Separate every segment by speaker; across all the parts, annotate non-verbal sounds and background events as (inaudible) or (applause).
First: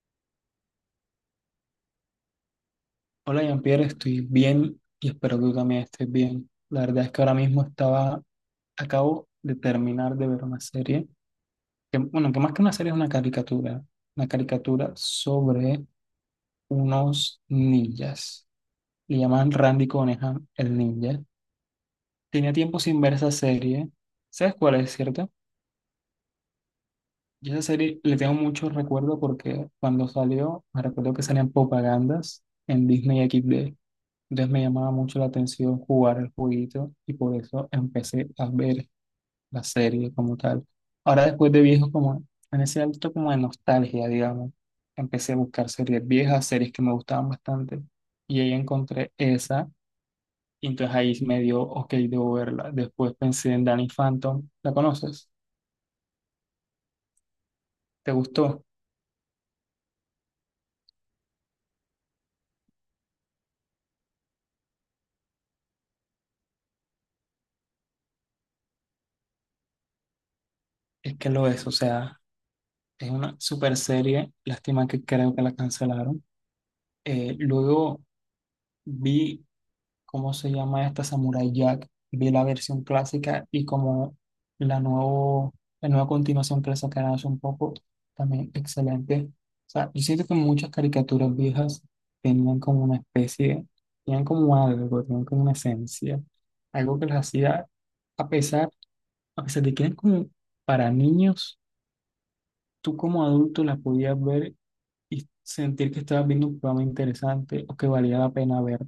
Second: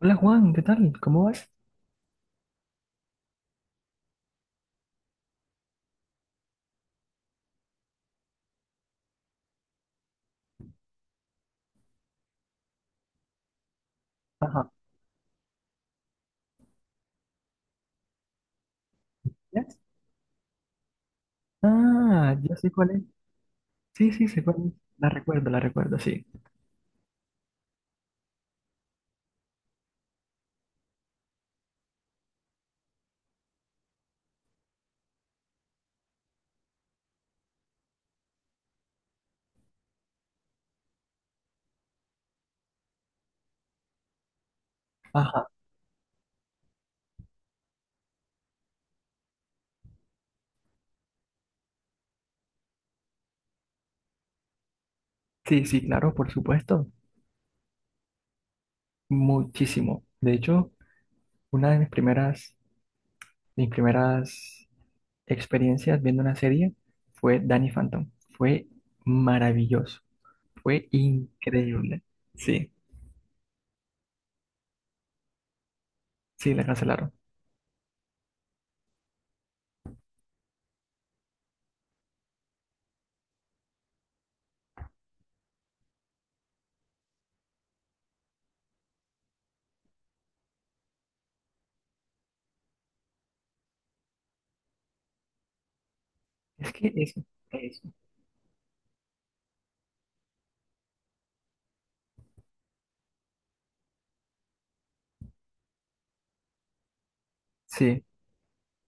Speaker 1: Hola Juan, ¿qué tal? ¿Cómo vas?
Speaker 2: Hola Jean-Pierre, estoy bien y espero que tú también estés bien. La verdad es que ahora mismo estaba, acabo de terminar de ver una serie, que, bueno, que más que una serie es una
Speaker 1: Ajá.
Speaker 2: caricatura sobre unos ninjas. Le llaman
Speaker 1: ¿Ya?
Speaker 2: Randy Conejan el ninja.
Speaker 1: Ah,
Speaker 2: Tenía
Speaker 1: ya sé
Speaker 2: tiempo
Speaker 1: cuál
Speaker 2: sin
Speaker 1: es.
Speaker 2: ver esa serie.
Speaker 1: Sí, sí, sé
Speaker 2: ¿Sabes
Speaker 1: cuál es.
Speaker 2: cuál es, cierto?
Speaker 1: La recuerdo, sí.
Speaker 2: Yo esa serie le tengo mucho recuerdo porque cuando salió, me recuerdo que salían propagandas en Disney XD. Entonces me llamaba mucho la atención jugar el jueguito y por eso empecé a ver la serie como tal. Ahora después de viejo, como en ese alto como de nostalgia, digamos, empecé a
Speaker 1: Ajá.
Speaker 2: buscar series viejas, series que me gustaban bastante y ahí encontré esa y entonces ahí me dio, ok, debo verla. Después pensé en Danny Phantom, ¿la conoces?
Speaker 1: Sí, sí, claro, por supuesto.
Speaker 2: ¿Te gustó?
Speaker 1: Muchísimo. De hecho, una de mis primeras experiencias viendo una serie fue Danny Phantom. Fue maravilloso. Fue
Speaker 2: Es que lo es, o
Speaker 1: increíble.
Speaker 2: sea,
Speaker 1: Sí,
Speaker 2: es una super serie, lástima que creo que la cancelaron.
Speaker 1: sí, la cancelaron.
Speaker 2: Luego vi, ¿cómo se llama esta? Samurai Jack. Vi la versión clásica y como la, nuevo, la nueva continuación que le sacaron hace un poco, también excelente. O sea, yo siento que muchas caricaturas viejas tenían como una especie, tenían como algo, tenían como una esencia,
Speaker 1: Es que
Speaker 2: algo que las
Speaker 1: eso,
Speaker 2: hacía,
Speaker 1: eso.
Speaker 2: a pesar, a pesar de que eran como para niños, tú como adulto las podías ver y sentir que estabas viendo un programa interesante o que
Speaker 1: Sí,
Speaker 2: valía la pena ver.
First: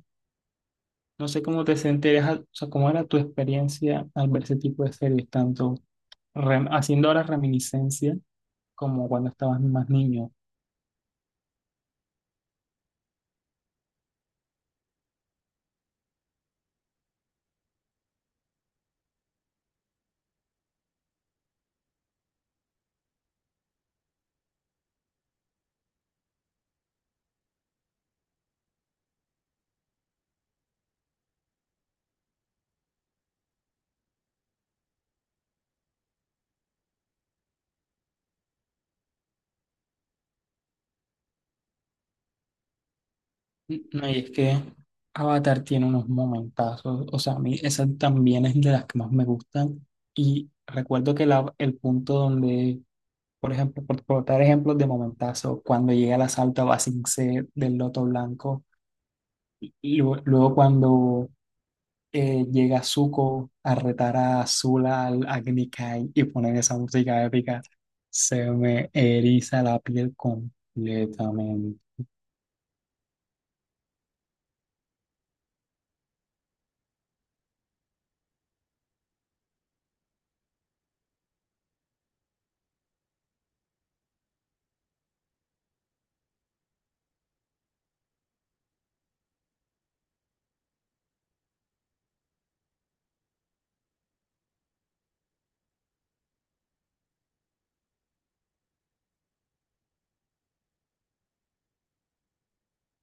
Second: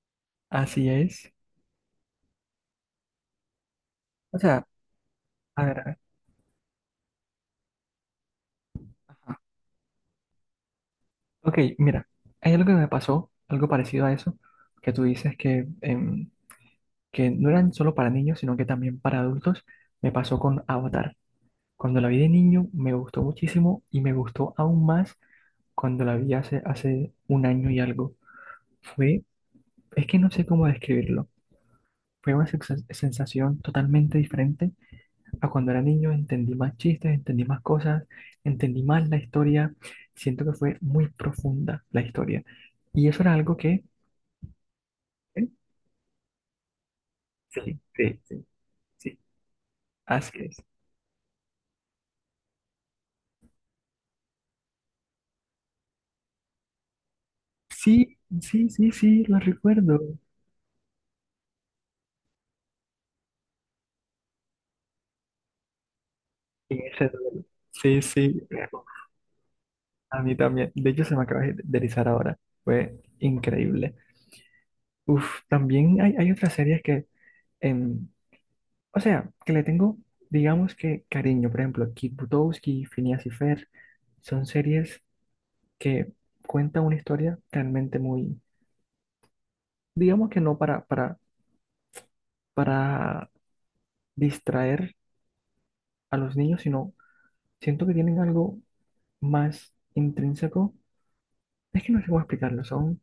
Speaker 1: así
Speaker 2: No
Speaker 1: es.
Speaker 2: sé cómo te sentías, o sea, cómo era tu experiencia al
Speaker 1: O
Speaker 2: ver ese
Speaker 1: sea,
Speaker 2: tipo de series,
Speaker 1: a
Speaker 2: tanto
Speaker 1: ver.
Speaker 2: haciendo ahora reminiscencia como cuando estabas más niño.
Speaker 1: Ok, mira, hay algo que me pasó, algo parecido a eso, que tú dices que no eran solo para niños, sino que también para adultos. Me pasó con Avatar. Cuando la vi de niño me gustó muchísimo y me gustó aún más cuando la vi hace un año y algo. Fue, es que no sé cómo describirlo. Fue una sensación totalmente diferente a cuando era niño. Entendí más chistes, entendí más cosas, entendí más la historia. Siento que fue muy profunda la historia. Y eso era algo que...
Speaker 2: No, y es que Avatar tiene unos momentazos, o sea, a mí
Speaker 1: Sí,
Speaker 2: esa
Speaker 1: sí, sí,
Speaker 2: también es de las que más
Speaker 1: sí,
Speaker 2: me gustan.
Speaker 1: así
Speaker 2: Y
Speaker 1: es.
Speaker 2: recuerdo que el punto donde, por ejemplo, por dar ejemplos de momentazo, cuando llega el asalto a Ba Sing Se del Loto
Speaker 1: Sí,
Speaker 2: Blanco,
Speaker 1: sí, sí, sí, lo recuerdo.
Speaker 2: luego cuando llega Zuko a retar a Azula al Agni Kai y ponen esa
Speaker 1: En ese
Speaker 2: música
Speaker 1: duelo.
Speaker 2: épica,
Speaker 1: Sí, sí,
Speaker 2: se me eriza la piel
Speaker 1: a mí también. De hecho, se me acaba de
Speaker 2: completamente.
Speaker 1: erizar ahora. Fue increíble. Uf, también hay otras series que, em, o sea, que le tengo, digamos que cariño. Por ejemplo, Kid Butowski, Phineas y Fer, son series que cuentan una historia realmente muy, digamos que no para distraer a los niños, sino siento que tienen algo más intrínseco. Es que no sé cómo explicarlo, son...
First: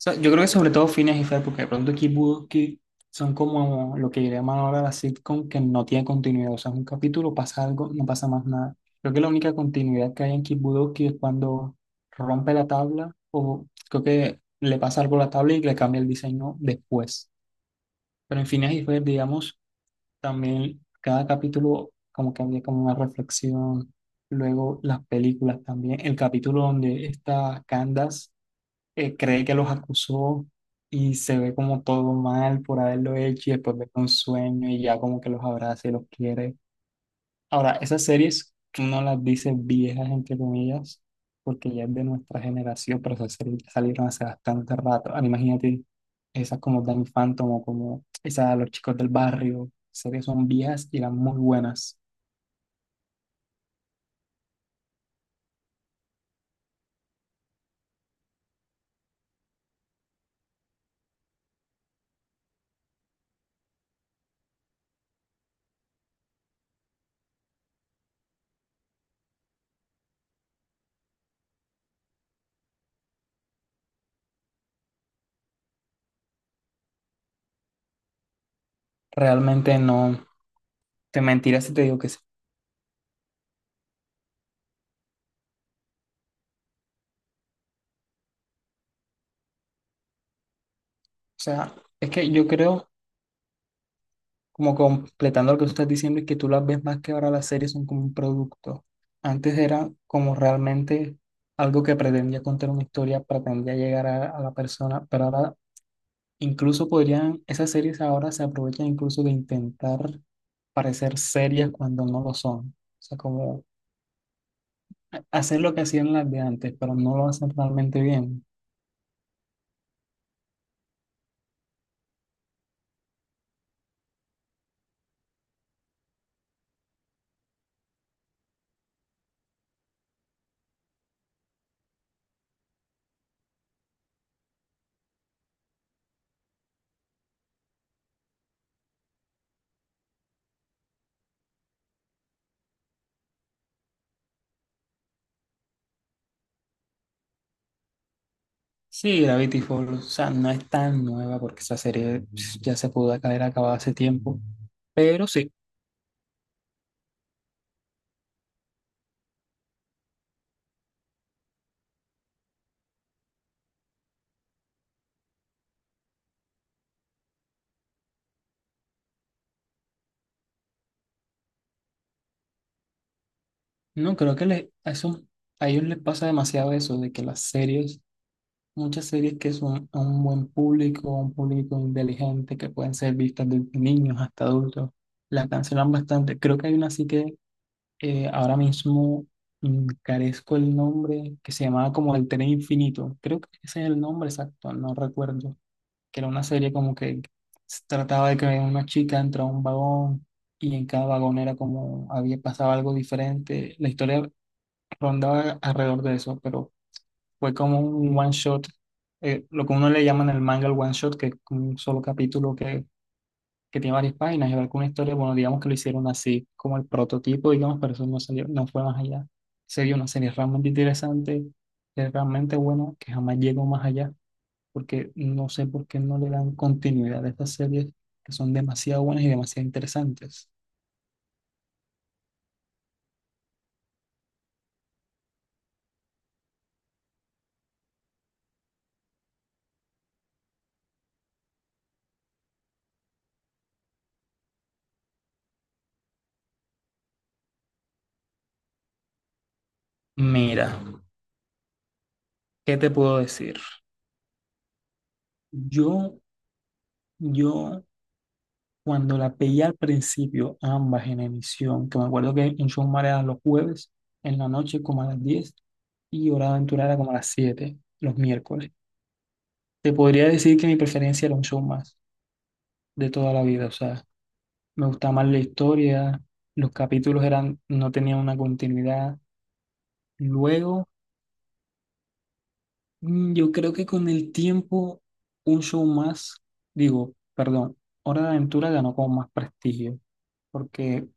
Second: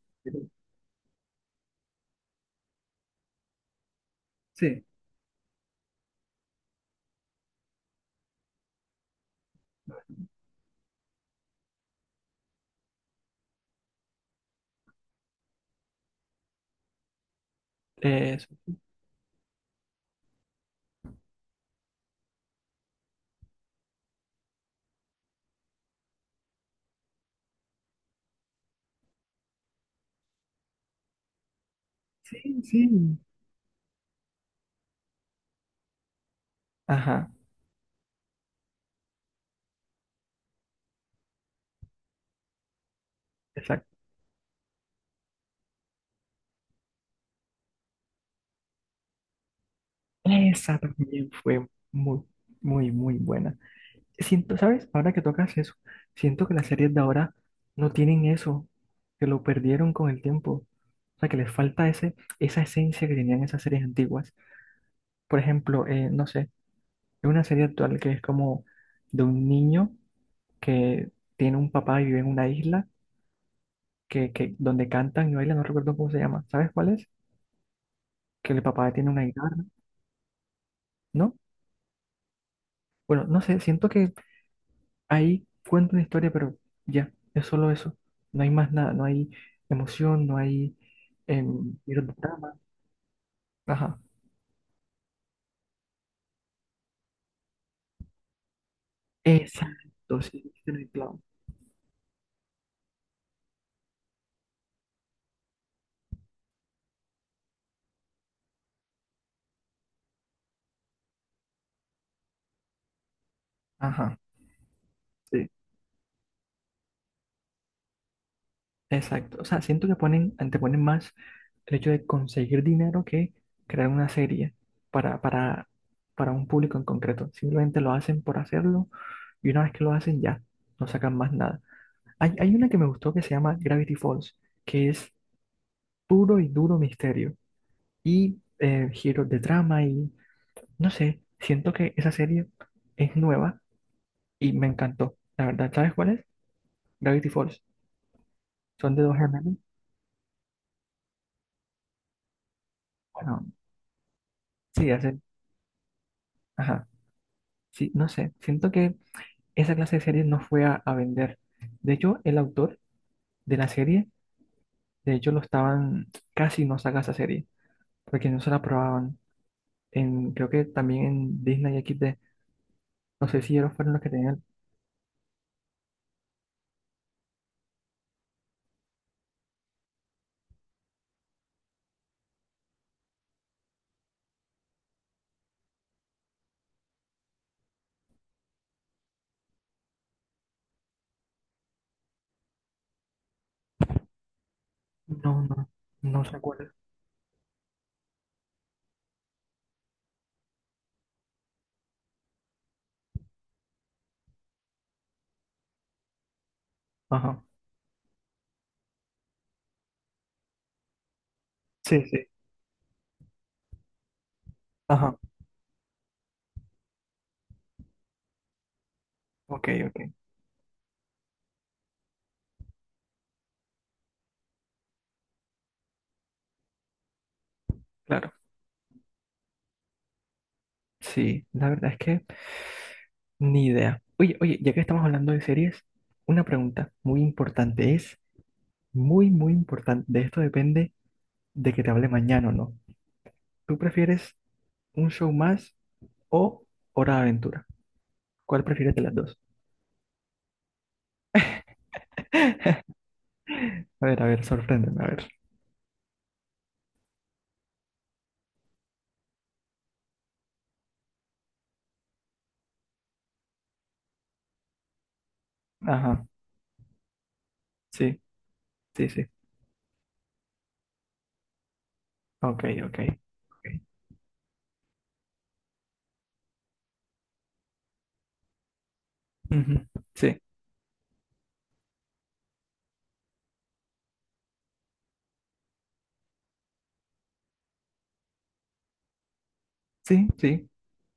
Speaker 2: O sea, yo creo que sobre todo Phineas y Ferb, porque de pronto Kid Bucky son como lo que llaman ahora
Speaker 1: Sí,
Speaker 2: la sitcom que no tiene continuidad. O sea, es un capítulo, pasa algo, no pasa más nada. Creo que la única continuidad que hay en Kid Bucky es cuando rompe la tabla, o creo que le pasa algo a la tabla y le cambia el diseño después. Pero en
Speaker 1: eso.
Speaker 2: Phineas y Ferb, digamos. También cada capítulo como que había como una reflexión. Luego las películas también. El capítulo donde esta Candace cree que los acusó y se ve como todo mal
Speaker 1: Sí,
Speaker 2: por haberlo
Speaker 1: sí.
Speaker 2: hecho y después ve un sueño y ya como que los abraza y los quiere.
Speaker 1: Ajá,
Speaker 2: Ahora, esas series tú no las dices viejas, entre comillas, porque ya es de nuestra generación, pero esas series ya
Speaker 1: exacto.
Speaker 2: salieron hace bastante rato. Ahora, imagínate esas como Danny Phantom o como esas Los Chicos del Barrio. Series son
Speaker 1: Esa
Speaker 2: viejas y eran
Speaker 1: también
Speaker 2: muy
Speaker 1: fue
Speaker 2: buenas.
Speaker 1: muy, muy, muy buena. Siento, ¿sabes? Ahora que tocas eso, siento que las series de ahora no tienen eso, que lo perdieron con el tiempo. O sea, que les falta esa esencia que tenían esas series antiguas. Por ejemplo, no sé, hay una serie actual que es como de un niño que tiene un papá y vive en una isla que donde cantan y bailan, no recuerdo cómo se llama. ¿Sabes cuál es? Que el papá tiene una guitarra,
Speaker 2: Realmente no te
Speaker 1: ¿no?
Speaker 2: mentiras si te digo que sí.
Speaker 1: Bueno, no sé, siento que ahí cuenta una historia, pero ya, es solo eso. No hay más nada, no hay emoción, no hay
Speaker 2: O sea,
Speaker 1: giros
Speaker 2: es
Speaker 1: de
Speaker 2: que yo
Speaker 1: trama.
Speaker 2: creo,
Speaker 1: Ajá.
Speaker 2: como completando lo que tú estás diciendo, es que tú las ves más que ahora las series son como un producto. Antes era
Speaker 1: Exacto,
Speaker 2: como
Speaker 1: sí, diste en el
Speaker 2: realmente
Speaker 1: clavo.
Speaker 2: algo que pretendía contar una historia, pretendía llegar a la persona, pero ahora incluso podrían, esas series ahora se aprovechan incluso de intentar parecer serias cuando no lo son. O sea, como
Speaker 1: Ajá. Sí.
Speaker 2: hacer lo que hacían las de antes, pero no lo hacen realmente bien.
Speaker 1: Exacto, o sea, siento que anteponen más el hecho de conseguir dinero que crear una serie para, para, para un público en concreto. Simplemente lo hacen por hacerlo y una vez que lo hacen ya, no sacan más nada. Hay una que me gustó que se llama Gravity Falls, que es puro y duro misterio y giros de trama y no sé, siento que esa serie es nueva y me encantó. La verdad, ¿sabes cuál es? Gravity Falls. Son de dos
Speaker 2: Sí,
Speaker 1: gemelos.
Speaker 2: Gravity Falls, o sea, no es tan nueva porque esa serie pss, ya se pudo haber
Speaker 1: Bueno,
Speaker 2: acabado hace tiempo.
Speaker 1: sí, hacen...
Speaker 2: Pero sí,
Speaker 1: Ajá. Sí, no sé, siento que esa clase de series no fue a vender. De hecho, el autor de la serie, de hecho, lo estaban, casi no saca esa serie, porque no se la probaban. En, creo que también en Disney X XD, no sé si ellos fueron los que
Speaker 2: no, creo
Speaker 1: tenían.
Speaker 2: que a ellos les pasa demasiado eso, de que las series, muchas series que son a un buen público, a un público inteligente, que pueden ser vistas desde niños hasta adultos, las cancelan bastante. Creo que hay una así que ahora mismo carezco el nombre, que se llamaba como El Tren Infinito. Creo que ese es el nombre exacto, no
Speaker 1: No,
Speaker 2: recuerdo.
Speaker 1: no,
Speaker 2: Que
Speaker 1: no
Speaker 2: era
Speaker 1: se
Speaker 2: una
Speaker 1: acuerda.
Speaker 2: serie como que se trataba de que una chica entra a un vagón y en cada vagón era como había pasado algo diferente. La historia rondaba alrededor de eso, pero
Speaker 1: Ajá,
Speaker 2: fue como un one shot, lo que uno le llama en el manga el one shot, que es como un solo
Speaker 1: sí, sí,
Speaker 2: capítulo que tiene varias páginas y alguna historia,
Speaker 1: ajá,
Speaker 2: bueno, digamos que lo hicieron así, como el prototipo, digamos, pero eso no salió, no fue más allá.
Speaker 1: ok,
Speaker 2: Sería
Speaker 1: ok,
Speaker 2: una serie realmente interesante, es realmente buena, que jamás llegó más allá, porque no sé por qué no le dan continuidad a estas series
Speaker 1: claro.
Speaker 2: que son demasiado buenas y demasiado interesantes.
Speaker 1: Sí, la verdad es que ni idea. Oye, oye, ya que estamos hablando de series, una pregunta muy importante es, muy, muy importante, de esto depende de que te hable mañana o no. ¿Tú prefieres un show más o Hora de Aventura? ¿Cuál prefieres de las dos?
Speaker 2: Mira, ¿qué te puedo decir?
Speaker 1: A ver, sorpréndeme, a ver.
Speaker 2: Yo, yo cuando la veía al principio, ambas en emisión, que me acuerdo que en Showmare era los jueves, en la noche como a las 10
Speaker 1: Ajá,
Speaker 2: y Hora de Aventura era como a las 7 los
Speaker 1: sí,
Speaker 2: miércoles.
Speaker 1: sí, sí.
Speaker 2: Te podría decir que mi preferencia era un show más
Speaker 1: Ok, ok.
Speaker 2: de toda la
Speaker 1: Ok.
Speaker 2: vida, o sea, me gustaba más la historia, los capítulos eran, no tenían una continuidad.
Speaker 1: Ujú, sí,
Speaker 2: Luego, yo creo que con el tiempo, un show más, digo, perdón, Hora de Aventura ganó como más prestigio,
Speaker 1: sí, sí.
Speaker 2: porque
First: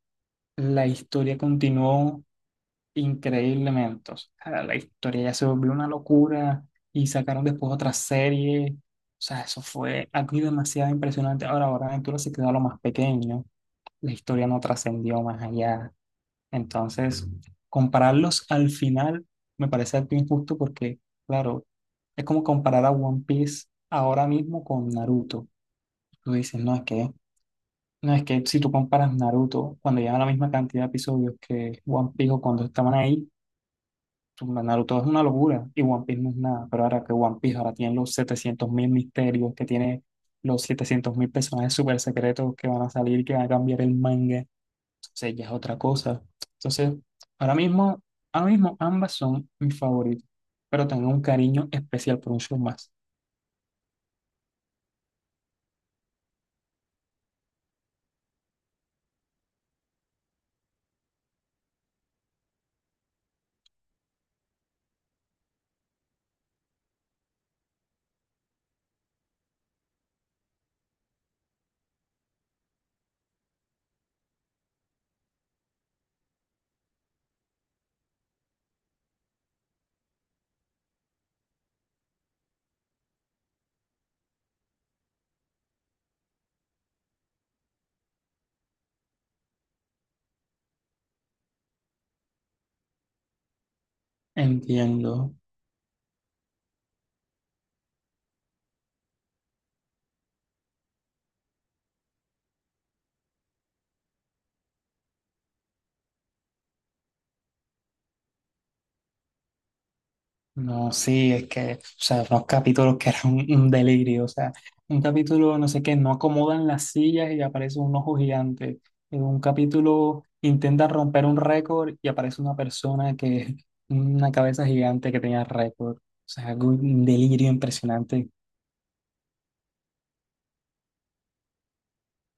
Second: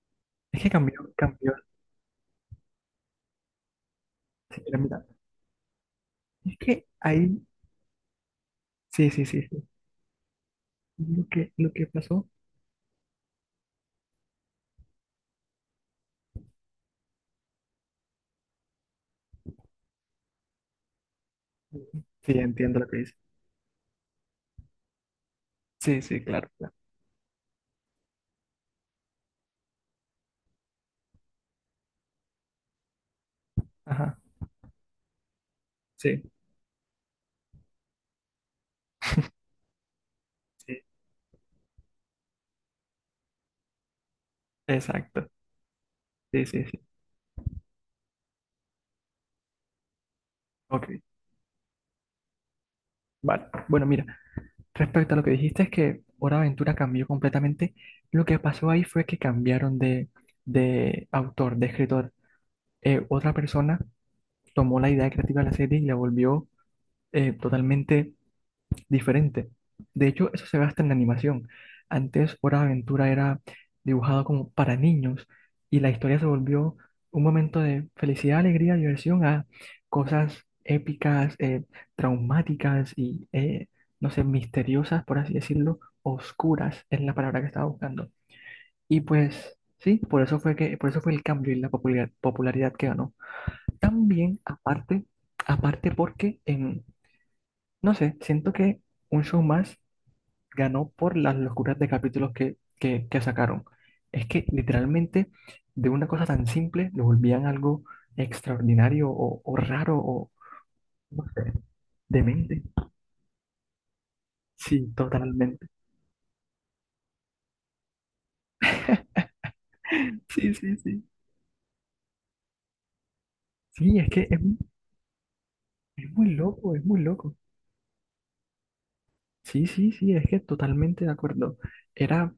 Speaker 1: Es que
Speaker 2: la
Speaker 1: cambió,
Speaker 2: historia
Speaker 1: cambió.
Speaker 2: continuó increíblemente. O
Speaker 1: Sí,
Speaker 2: sea, la
Speaker 1: mira, mira.
Speaker 2: historia ya se volvió una
Speaker 1: Es
Speaker 2: locura
Speaker 1: que
Speaker 2: y
Speaker 1: ahí,
Speaker 2: sacaron después otra serie.
Speaker 1: sí,
Speaker 2: O
Speaker 1: sí, sí,
Speaker 2: sea, eso
Speaker 1: sí.
Speaker 2: fue algo demasiado
Speaker 1: Lo
Speaker 2: impresionante.
Speaker 1: que,
Speaker 2: Ahora,
Speaker 1: lo que
Speaker 2: ahora Aventura
Speaker 1: pasó.
Speaker 2: se quedó a lo más pequeño. La historia no trascendió más allá. Entonces, compararlos al final me parece algo injusto porque, claro,
Speaker 1: Ujú.
Speaker 2: es
Speaker 1: Sí,
Speaker 2: como
Speaker 1: entiendo
Speaker 2: comparar
Speaker 1: lo
Speaker 2: a
Speaker 1: que dice.
Speaker 2: One Piece ahora mismo con Naruto.
Speaker 1: Sí, sí,
Speaker 2: Tú
Speaker 1: claro,
Speaker 2: dices,
Speaker 1: claro.
Speaker 2: no, es que, no, es que si tú comparas Naruto cuando llevan la misma cantidad de episodios que One Piece o cuando estaban ahí,
Speaker 1: Ajá,
Speaker 2: Naruto es una locura y One Piece no
Speaker 1: sí,
Speaker 2: es nada, pero ahora que One Piece ahora tiene los 700 mil misterios, que tiene los
Speaker 1: sí,
Speaker 2: setecientos mil personajes súper secretos que van a salir, que van a cambiar el manga,
Speaker 1: exacto.
Speaker 2: entonces ya es otra cosa.
Speaker 1: Sí, sí, sí.
Speaker 2: Entonces, ahora mismo, ahora mismo ambas son mis favoritos,
Speaker 1: Ok,
Speaker 2: pero tengo un cariño especial por un show más.
Speaker 1: vale. Bueno, mira. Respecto a lo que dijiste, es que Hora de Aventura cambió completamente. Lo que pasó ahí fue que cambiaron de autor, de escritor. Otra persona tomó la idea creativa de la serie y la volvió totalmente diferente. De hecho, eso se ve hasta en la animación. Antes, Hora de Aventura era dibujado como para niños y la historia se volvió un momento de felicidad, alegría, diversión a cosas épicas, traumáticas y, no sé, misteriosas, por así decirlo, oscuras es la palabra que estaba buscando. Y pues sí, por eso fue el cambio y la popularidad que ganó. También, aparte,
Speaker 2: Entiendo.
Speaker 1: aparte porque, no sé, siento que un show más ganó por las locuras de capítulos que sacaron. Es que literalmente de una cosa tan simple lo volvían algo extraordinario o raro o
Speaker 2: No,
Speaker 1: no,
Speaker 2: sí, es que, o sea, unos
Speaker 1: demente.
Speaker 2: capítulos que eran un delirio, o sea,
Speaker 1: Sí,
Speaker 2: un capítulo,
Speaker 1: totalmente.
Speaker 2: no sé qué, no acomodan las sillas y aparece un ojo gigante. En un capítulo
Speaker 1: Sí, sí,
Speaker 2: intenta
Speaker 1: sí.
Speaker 2: romper un récord y aparece una persona que,
Speaker 1: Sí, es que
Speaker 2: una cabeza gigante que tenía récord. O
Speaker 1: es muy
Speaker 2: sea, algo,
Speaker 1: loco, es muy
Speaker 2: un
Speaker 1: loco.
Speaker 2: delirio impresionante.
Speaker 1: Sí, sí, sí, es que totalmente de acuerdo. Era,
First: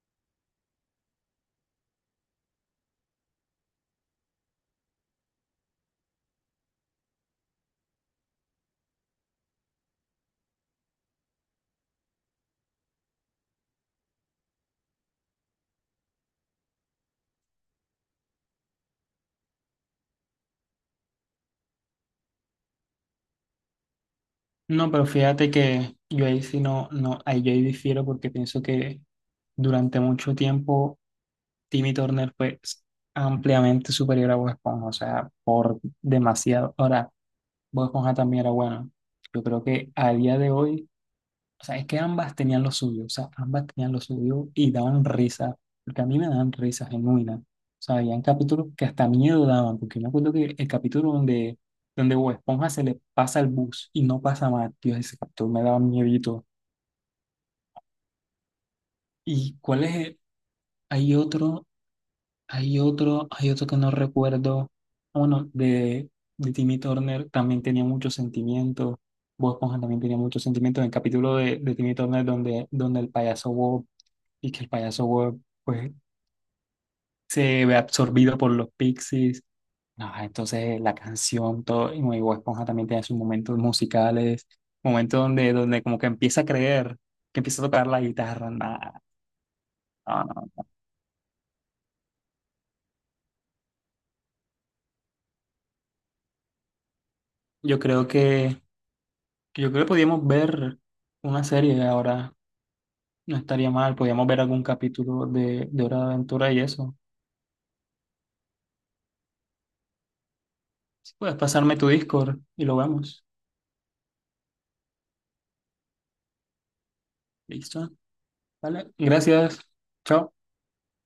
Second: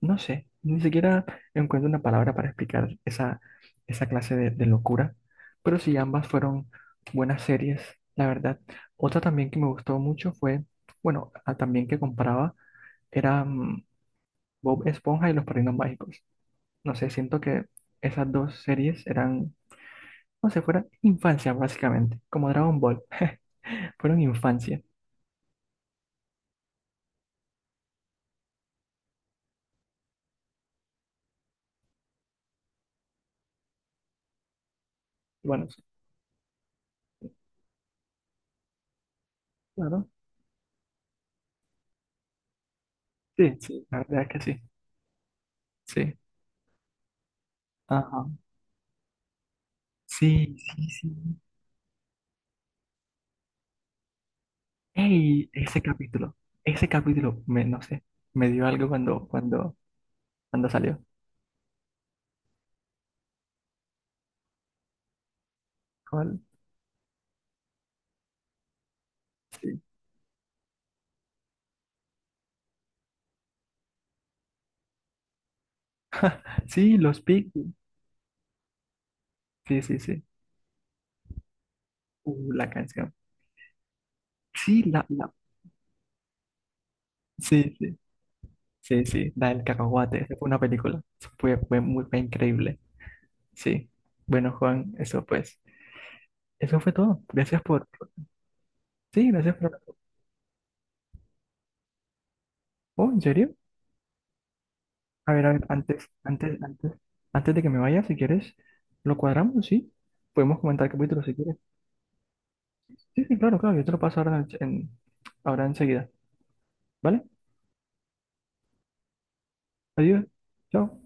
Speaker 1: no sé, ni siquiera encuentro una palabra para explicar esa clase de locura, pero sí, ambas fueron buenas series, la verdad. Otra también que me gustó mucho bueno, también que comparaba, era Bob Esponja y Los Padrinos Mágicos. No sé, siento que esas dos series eran, no sé, fuera infancia básicamente, como Dragon Ball, (laughs) fueron infancia.
Speaker 2: No, pero fíjate que yo ahí sí no, no, ahí yo ahí difiero porque pienso que durante mucho tiempo Timmy Turner fue ampliamente superior a Bob Esponja, o sea,
Speaker 1: Bueno,
Speaker 2: por
Speaker 1: sí,
Speaker 2: demasiado. Ahora, Bob Esponja también era buena. Yo creo que
Speaker 1: claro,
Speaker 2: a día de hoy, o sea, es que ambas tenían lo suyo, o sea,
Speaker 1: sí,
Speaker 2: ambas
Speaker 1: sí,
Speaker 2: tenían
Speaker 1: la
Speaker 2: lo
Speaker 1: verdad es que
Speaker 2: suyo
Speaker 1: sí,
Speaker 2: y daban risa, porque a
Speaker 1: sí.
Speaker 2: mí me daban risa genuina. O sea, habían
Speaker 1: Ajá.
Speaker 2: capítulos que hasta miedo daban, porque yo me acuerdo que
Speaker 1: Sí,
Speaker 2: el
Speaker 1: sí,
Speaker 2: capítulo
Speaker 1: sí.
Speaker 2: donde, donde Bob Esponja se le pasa el bus y no pasa más, tío, ese
Speaker 1: Ey,
Speaker 2: capítulo me daba
Speaker 1: ese capítulo,
Speaker 2: miedito.
Speaker 1: ese capítulo, no sé, me dio algo cuando,
Speaker 2: ¿Y
Speaker 1: cuando,
Speaker 2: cuál es
Speaker 1: cuando salió.
Speaker 2: hay otro, hay otro, hay otro que no recuerdo. Bueno,
Speaker 1: ¿Cuál?
Speaker 2: de Timmy Turner también tenía muchos sentimientos. Bob
Speaker 1: Sí.
Speaker 2: Esponja también tenía muchos sentimientos. En el capítulo de Timmy Turner donde, donde el payaso Bob, y que el payaso Bob pues
Speaker 1: (laughs) Sí, los
Speaker 2: se
Speaker 1: Picnic.
Speaker 2: ve absorbido por los pixies.
Speaker 1: Sí, sí,
Speaker 2: No,
Speaker 1: sí.
Speaker 2: entonces la canción, todo, y bueno, y Bob Esponja
Speaker 1: La
Speaker 2: también tiene
Speaker 1: canción.
Speaker 2: sus momentos musicales,
Speaker 1: Sí, la,
Speaker 2: momentos
Speaker 1: la.
Speaker 2: donde, donde como que empieza a creer, que empieza a
Speaker 1: Sí,
Speaker 2: tocar
Speaker 1: sí.
Speaker 2: la guitarra. Nah,
Speaker 1: Sí, sí. La del
Speaker 2: no,
Speaker 1: cacahuate. Esa fue una
Speaker 2: no.
Speaker 1: película. Fue increíble. Sí. Bueno, Juan, eso pues. Eso fue todo. Gracias
Speaker 2: Yo
Speaker 1: por.
Speaker 2: creo que,
Speaker 1: Sí, gracias
Speaker 2: yo creo que
Speaker 1: por.
Speaker 2: podíamos ver una serie ahora.
Speaker 1: Oh, ¿en
Speaker 2: No
Speaker 1: serio?
Speaker 2: estaría mal, podríamos ver algún capítulo
Speaker 1: A ver,
Speaker 2: de Hora de
Speaker 1: antes,
Speaker 2: Aventura y
Speaker 1: antes, antes,
Speaker 2: eso.
Speaker 1: antes de que me vaya, si quieres, lo cuadramos, ¿sí? Podemos comentar
Speaker 2: Si
Speaker 1: capítulos, si
Speaker 2: puedes
Speaker 1: quieres.
Speaker 2: pasarme tu Discord y lo
Speaker 1: Sí,
Speaker 2: vemos.
Speaker 1: sí, claro, claro, yo te lo paso ahora, ahora enseguida, ¿vale?
Speaker 2: Listo. Vale, gracias.
Speaker 1: Adiós,
Speaker 2: Chao.
Speaker 1: chao.